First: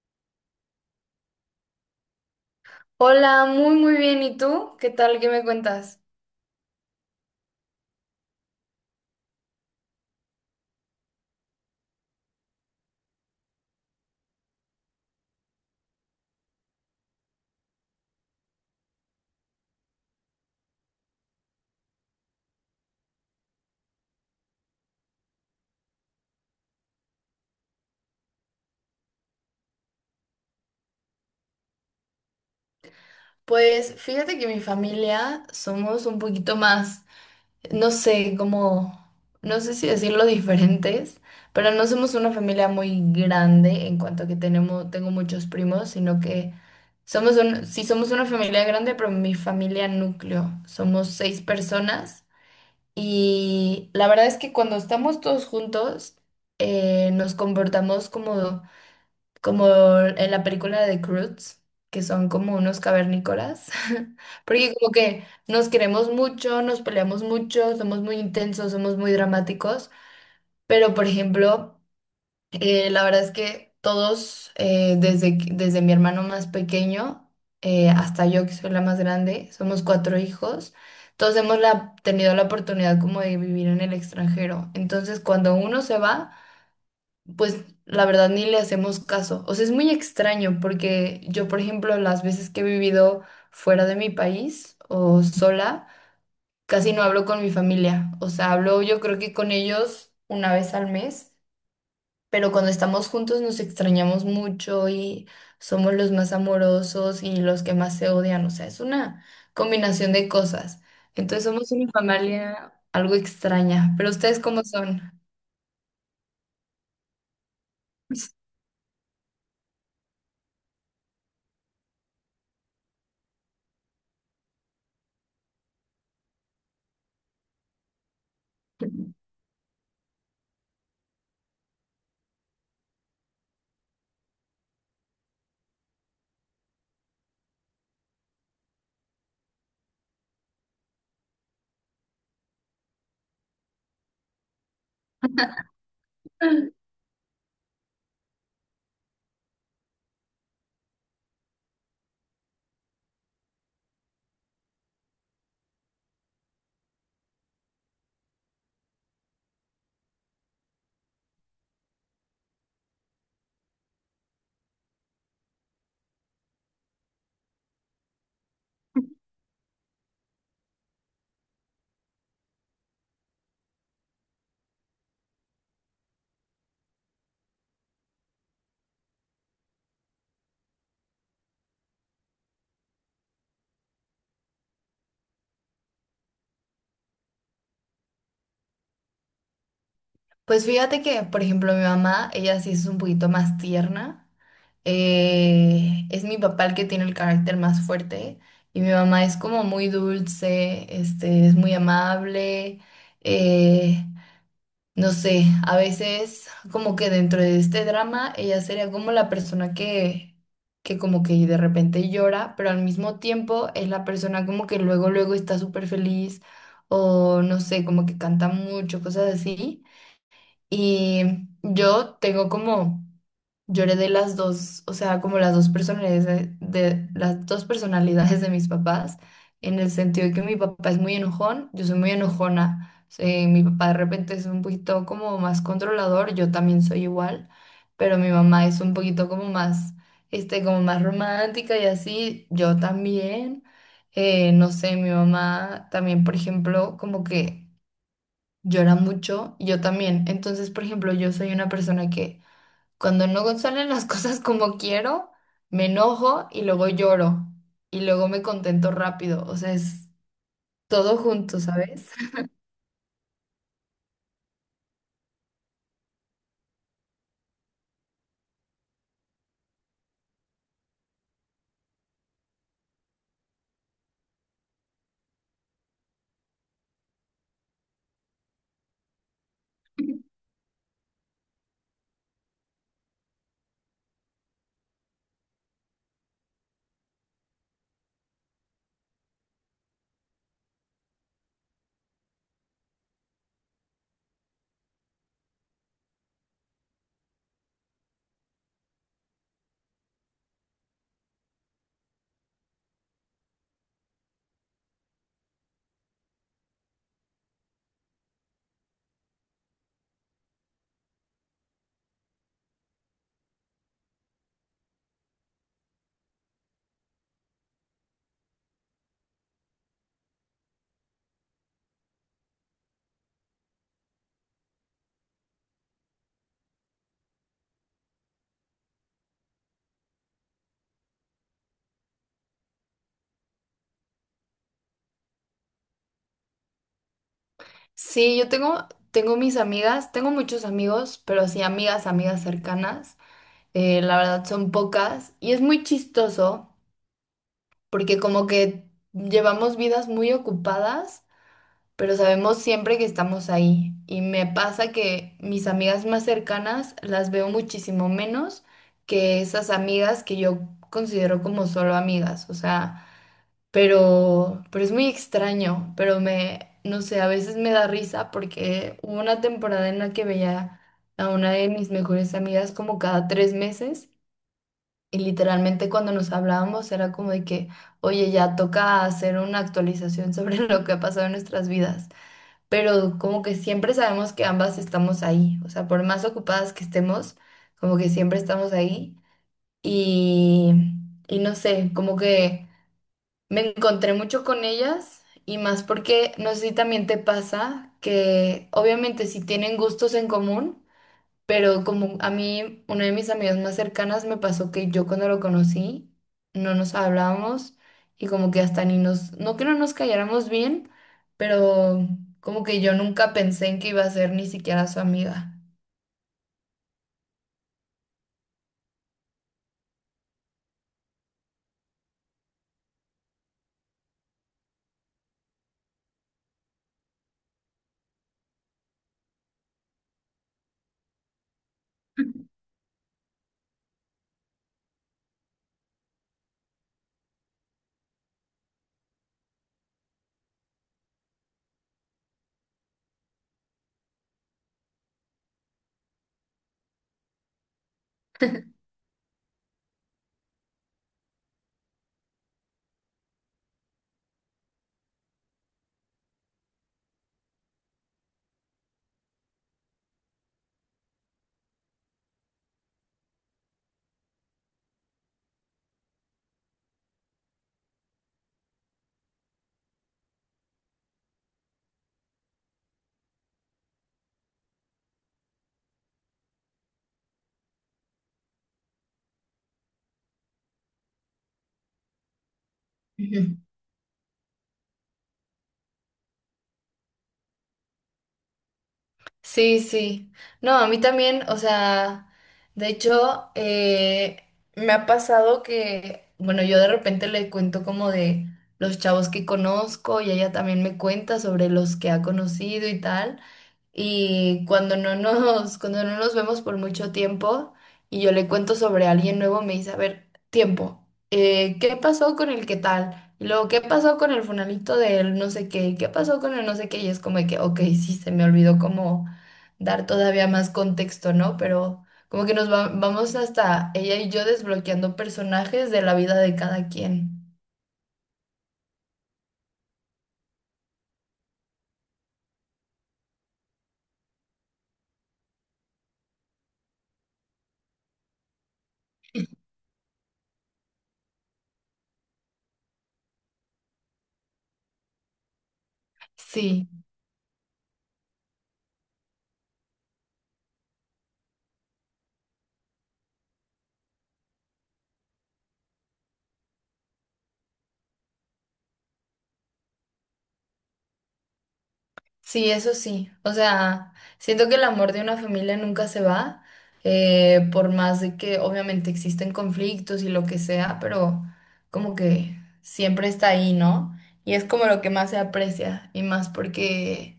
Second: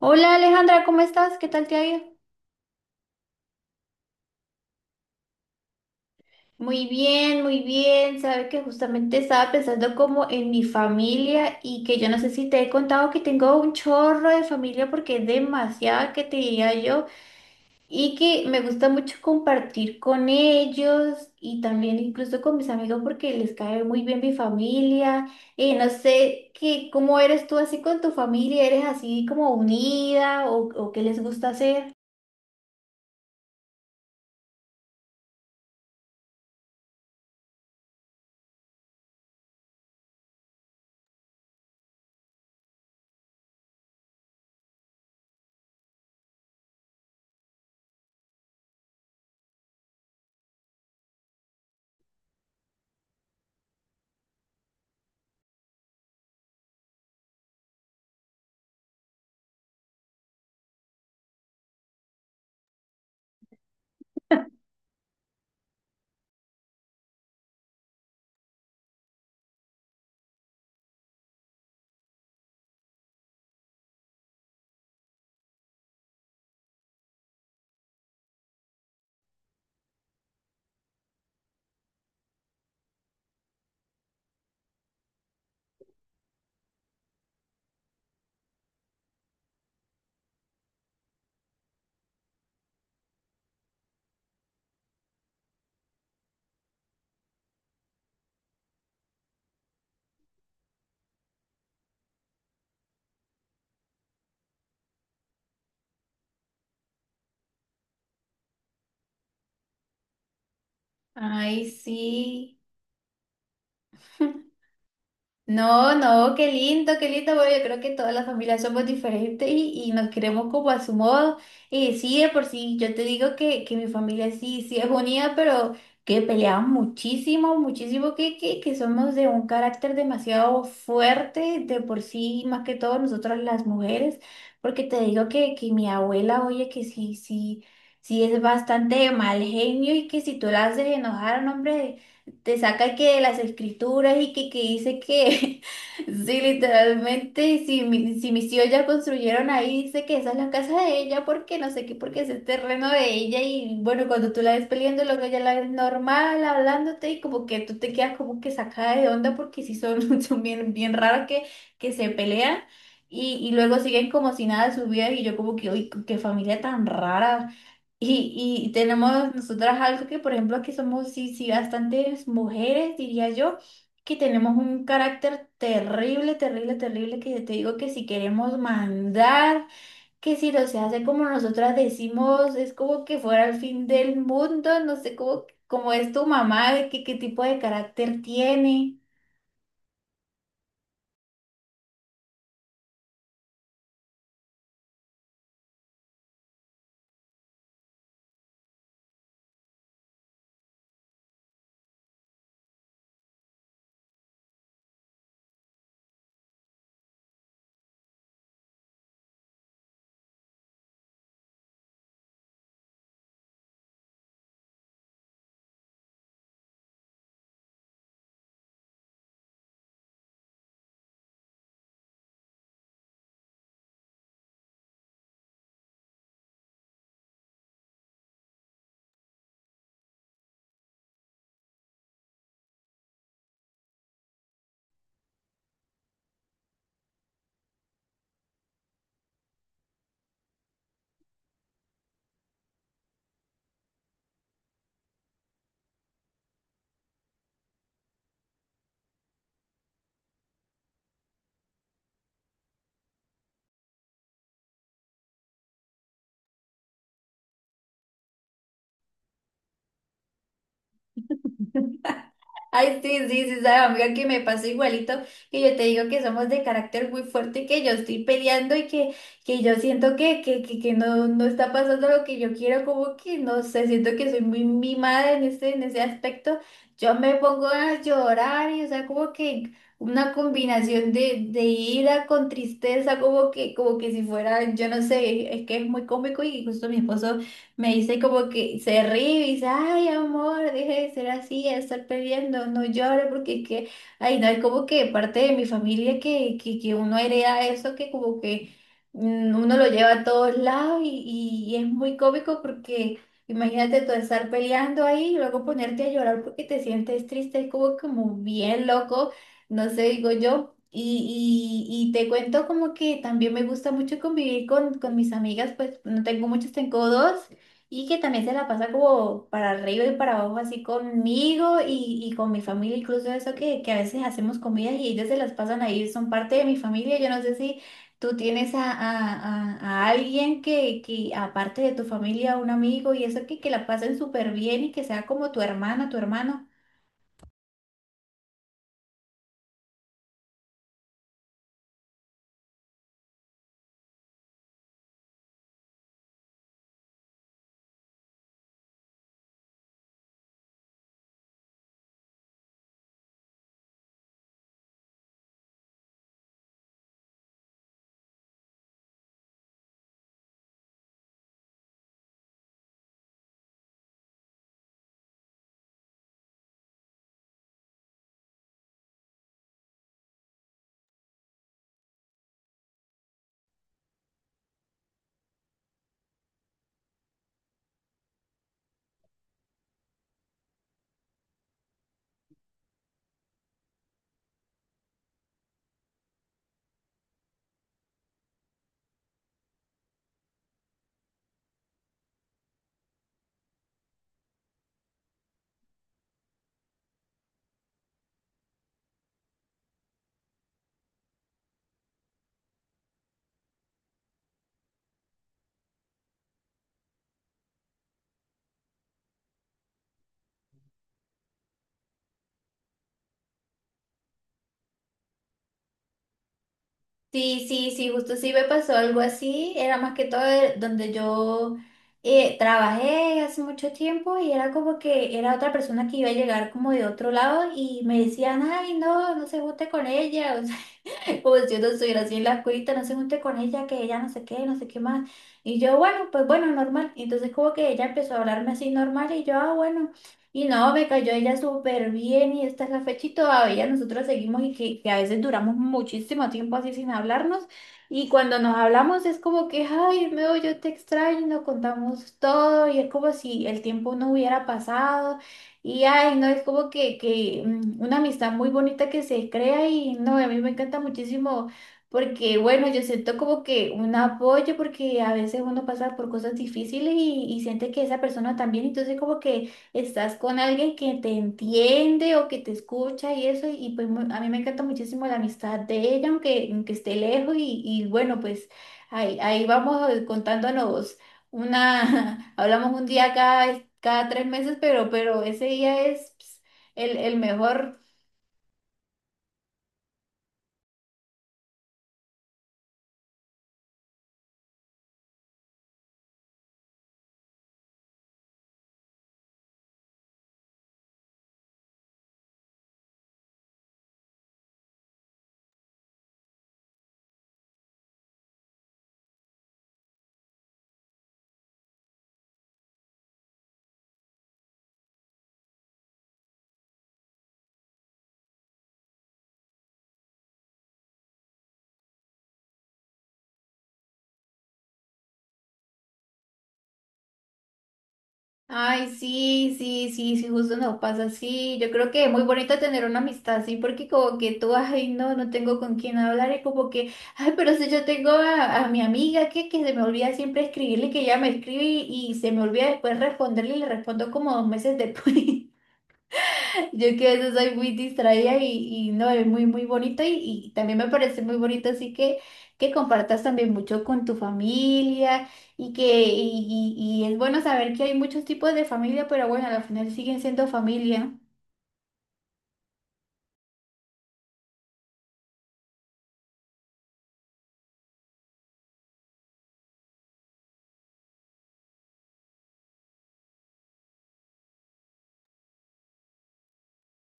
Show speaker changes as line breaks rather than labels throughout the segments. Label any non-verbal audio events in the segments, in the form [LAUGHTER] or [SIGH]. Hola Alejandra, ¿cómo estás? ¿Qué tal te ha ido?
Hola, muy muy bien. ¿Y tú? ¿Qué tal? ¿Qué me cuentas?
Muy bien, muy bien. Sabe que justamente estaba pensando como en mi familia y que yo no sé si te he contado que tengo un chorro de familia porque es demasiada que te diría yo y que me gusta mucho compartir con ellos y también incluso con mis amigos porque les cae muy bien mi familia. No sé qué, cómo eres tú así con tu familia, ¿eres así como unida o qué les gusta hacer?
Pues fíjate que mi familia somos un poquito más, no sé, como, no sé si decirlo [LAUGHS] diferentes, pero no somos una familia muy grande en cuanto a que tenemos, tengo muchos primos, sino que somos un, sí somos una familia grande, pero mi familia núcleo, somos 6 personas. Y la verdad es que cuando estamos todos juntos, nos comportamos como como en la película de Croods, que son como unos cavernícolas, [LAUGHS] porque como que nos queremos mucho, nos peleamos mucho, somos muy intensos, somos muy dramáticos, pero por ejemplo, la verdad es que todos, desde, desde mi hermano más pequeño hasta yo que soy la más grande, somos 4 hijos. Todos hemos tenido la oportunidad como de vivir en el extranjero. Entonces, cuando uno se va, pues la verdad ni le hacemos caso. O sea, es muy extraño porque yo, por ejemplo, las veces que he vivido fuera de mi país o sola, casi no hablo con mi familia. O sea, hablo yo creo que con ellos 1 vez al mes, pero cuando estamos juntos nos extrañamos mucho y somos los más amorosos y los que más se odian. O sea, es una combinación de cosas. Entonces
Ay,
somos una
sí.
familia algo extraña, pero ¿ustedes cómo son?
No, no, qué lindo, qué lindo. Bueno, yo creo que todas las familias somos diferentes y nos queremos como a su modo. Y sí, de por sí, yo te digo que mi familia sí, sí es unida, pero que peleamos muchísimo, muchísimo, que somos
[LAUGHS]
de un carácter demasiado fuerte, de por sí, más que todo nosotras las mujeres, porque te digo que mi abuela, oye, que sí, sí, sí es bastante mal genio y que si tú la haces enojar, no, hombre, te saca que las escrituras y que dice que [LAUGHS] sí, literalmente, si mis tíos ya construyeron ahí, dice que esa es la casa de ella, porque no sé qué, porque es el terreno de ella y bueno, cuando tú la ves peleando, luego ella la ves normal, hablándote y como que tú te quedas como que sacada de onda porque sí son, [LAUGHS] son bien, bien raros que se pelean. Y luego siguen como si nada de su vida y yo como que, uy, qué familia tan rara. Y tenemos nosotras algo que, por ejemplo, que somos, sí, sí, bastantes mujeres, diría yo, que tenemos un carácter terrible, terrible, terrible, que te digo que si queremos mandar, que si no se hace como nosotras decimos, es como que fuera el fin del mundo. No sé cómo es tu mamá, qué tipo de carácter tiene.
Pues fíjate que, por ejemplo, mi mamá, ella sí es un poquito más tierna. Es mi papá el que tiene el carácter más fuerte y mi mamá es como muy dulce, este, es muy amable. eh, no sé, a veces como que dentro de este drama ella sería como la persona que como que de repente llora, pero al mismo tiempo es la persona como que luego, luego está súper feliz o no sé, como que canta mucho, cosas así. Y yo tengo como, yo heredé las dos, o sea, como las dos personalidades de, las dos personalidades de mis papás, en el sentido de que mi papá es muy enojón, yo soy muy enojona. Mi papá de repente es un poquito como más controlador, yo también soy igual, pero mi mamá es un poquito como más, este, como más romántica y así, yo también. No sé, mi mamá también, por ejemplo, como que llora mucho y yo también. Entonces, por ejemplo, yo soy una persona que cuando no [LAUGHS] salen las cosas como quiero, me enojo y luego lloro y luego me contento rápido. O sea, es todo junto, ¿sabes? [LAUGHS]
Ay, sí, sí, sí, sabe, amiga, que me pasó igualito, que yo te digo que somos de carácter muy fuerte, que yo estoy peleando y que yo siento que no, no está pasando lo que yo quiero, como que no sé, siento que soy muy mimada en ese aspecto. Yo me pongo a llorar y, o sea, como que una combinación de ira con tristeza, como que si fuera, yo no sé, es que es muy cómico y justo mi esposo. Me dice como que se ríe y dice, ay, amor, deje de ser así, de estar peleando, no llores, porque es que, ay, no, es como que parte de mi familia que uno hereda eso, que como que uno lo lleva a todos lados y es muy cómico porque imagínate tú estar peleando ahí y luego ponerte a llorar porque te sientes triste, es como bien loco, no sé, digo yo. Y te cuento como que también me gusta mucho convivir con mis amigas. Pues no tengo muchas, tengo dos y que también se la pasa como para arriba y para abajo así conmigo y con mi familia, incluso eso que a veces hacemos comidas y ellos se las pasan ahí, son parte de mi familia. Yo no sé si tú tienes a alguien que aparte de tu familia, un amigo y eso que la pasen súper bien y que sea como tu hermana, tu hermano.
Sí, yo tengo mis amigas, tengo muchos amigos, pero sí amigas, amigas cercanas. La verdad son pocas y es muy chistoso porque como que llevamos vidas muy ocupadas. Pero sabemos siempre que estamos ahí. Y me pasa que mis amigas más cercanas las veo muchísimo menos que esas amigas que yo considero como solo amigas, o sea, pero, es muy extraño, pero me, no sé, a veces me da risa porque hubo una temporada en la que veía a una de mis mejores amigas como cada 3 meses. Y literalmente cuando nos hablábamos era como de que, oye, ya toca hacer una actualización sobre [LAUGHS] lo que ha pasado en nuestras vidas, pero como que siempre sabemos que ambas estamos ahí, o sea, por más ocupadas que estemos, como que siempre estamos ahí y, no sé, como que me encontré mucho con ellas y más porque no sé si también te pasa que obviamente si tienen gustos en común, pero como a mí, una de mis amigas más cercanas me pasó que yo cuando lo conocí no nos hablábamos y como que hasta ni nos, no que no nos calláramos bien, pero como que yo nunca pensé en que iba a ser ni siquiera su amiga.
Sí, sí, sí, justo sí me pasó algo así. Era más que todo donde yo trabajé hace mucho tiempo y era como que era otra persona que iba a llegar como de otro lado y me decían, ay, no, no se guste con ella. [LAUGHS] [LAUGHS] Como si yo no estuviera así en la cuita, no se junte con ella, que ella no sé qué, no sé qué más. Y yo, bueno, pues bueno, normal. Entonces como que ella empezó a hablarme así normal y yo, ah, bueno. Y no, me cayó ella súper bien y esta es la fecha y todavía nosotros seguimos y que a veces duramos muchísimo tiempo así sin hablarnos. Y cuando nos
[LAUGHS]
hablamos es como que, ay, Meo, yo te extraño, nos contamos todo y es como si el tiempo no hubiera pasado. Y ay, no, es como que una amistad muy bonita que se crea. Y no, a mí me encanta muchísimo porque, bueno, yo siento como que un apoyo porque a veces uno pasa por cosas difíciles y siente que esa persona también. Entonces como que estás con alguien que te entiende o que te escucha y eso, y pues a mí me encanta muchísimo la amistad de ella, aunque esté lejos y bueno, pues ahí vamos contándonos. Una, [LAUGHS] hablamos un día
Ujú.
cada 3 meses, pero ese día es ps, el mejor.
Sí, sí. No, a mí también, o sea, de hecho, me ha pasado que, bueno, yo de repente le cuento como de los chavos que conozco y ella también me cuenta sobre los que ha conocido y tal. Y cuando no nos vemos por mucho tiempo y yo le cuento sobre alguien nuevo, me dice, a ver, tiempo, ¿qué pasó con el qué tal? Y luego, ¿qué pasó con el funalito del no sé qué? ¿Qué pasó con el no sé qué? Y es como de que, ok, sí, se me olvidó como dar todavía más contexto, ¿no? Pero como que vamos hasta ella y yo desbloqueando personajes de la vida de cada quien.
Ay, sí, sí, sí, sí, justo nos pasa así. Yo creo que es muy bonito tener una amistad así, porque como que tú, ay, no, no tengo con quién hablar, y como que, ay, pero si yo tengo a mi amiga que se me olvida siempre escribirle, que ella me escribe y se me olvida después responderle y le respondo como 2 meses después. [LAUGHS]
Sí.
Yo que a veces soy muy distraída y no, es muy, muy bonito y también me parece muy bonito, así que compartas también mucho con tu familia y es bueno saber que hay muchos tipos de familia, pero bueno, al final siguen siendo familia.
Sí, eso sí. O sea, siento que el amor de una familia nunca se va, por más de que obviamente existen conflictos y lo que sea, pero como que siempre está ahí, ¿no? Y es como lo que más se aprecia, y más porque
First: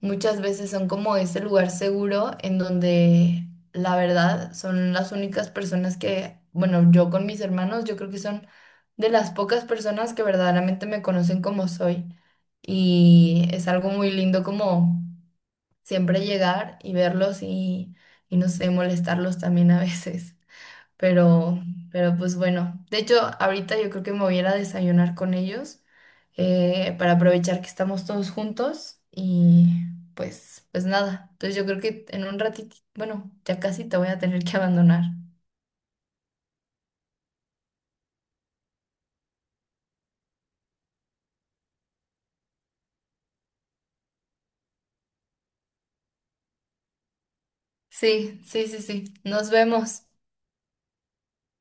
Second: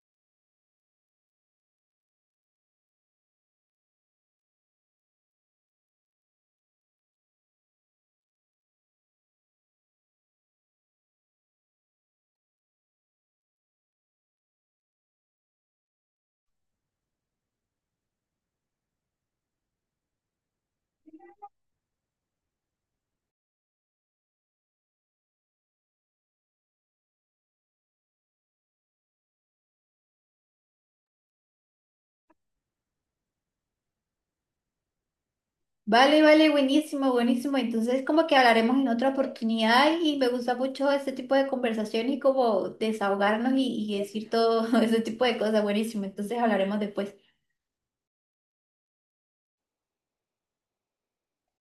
muchas veces son como ese lugar seguro en donde la verdad son las únicas personas que, bueno, yo con mis hermanos, yo creo que son de las pocas personas que verdaderamente me conocen como soy. Y es algo muy lindo como siempre llegar y verlos y, no sé, molestarlos también a veces. Pero, pero pues bueno, de hecho ahorita yo creo que me voy a ir a desayunar con ellos para aprovechar que estamos todos juntos y pues nada. Entonces yo creo que en un ratito, bueno, ya casi te voy a tener que [LAUGHS] abandonar.
Vale, vale, buenísimo, buenísimo. Entonces como que hablaremos en otra oportunidad y me gusta mucho este tipo de conversación y como desahogarnos y decir todo [LAUGHS] ese tipo de cosas, buenísimo. Entonces hablaremos después.
Sí, sí, sí, sí. Nos vemos.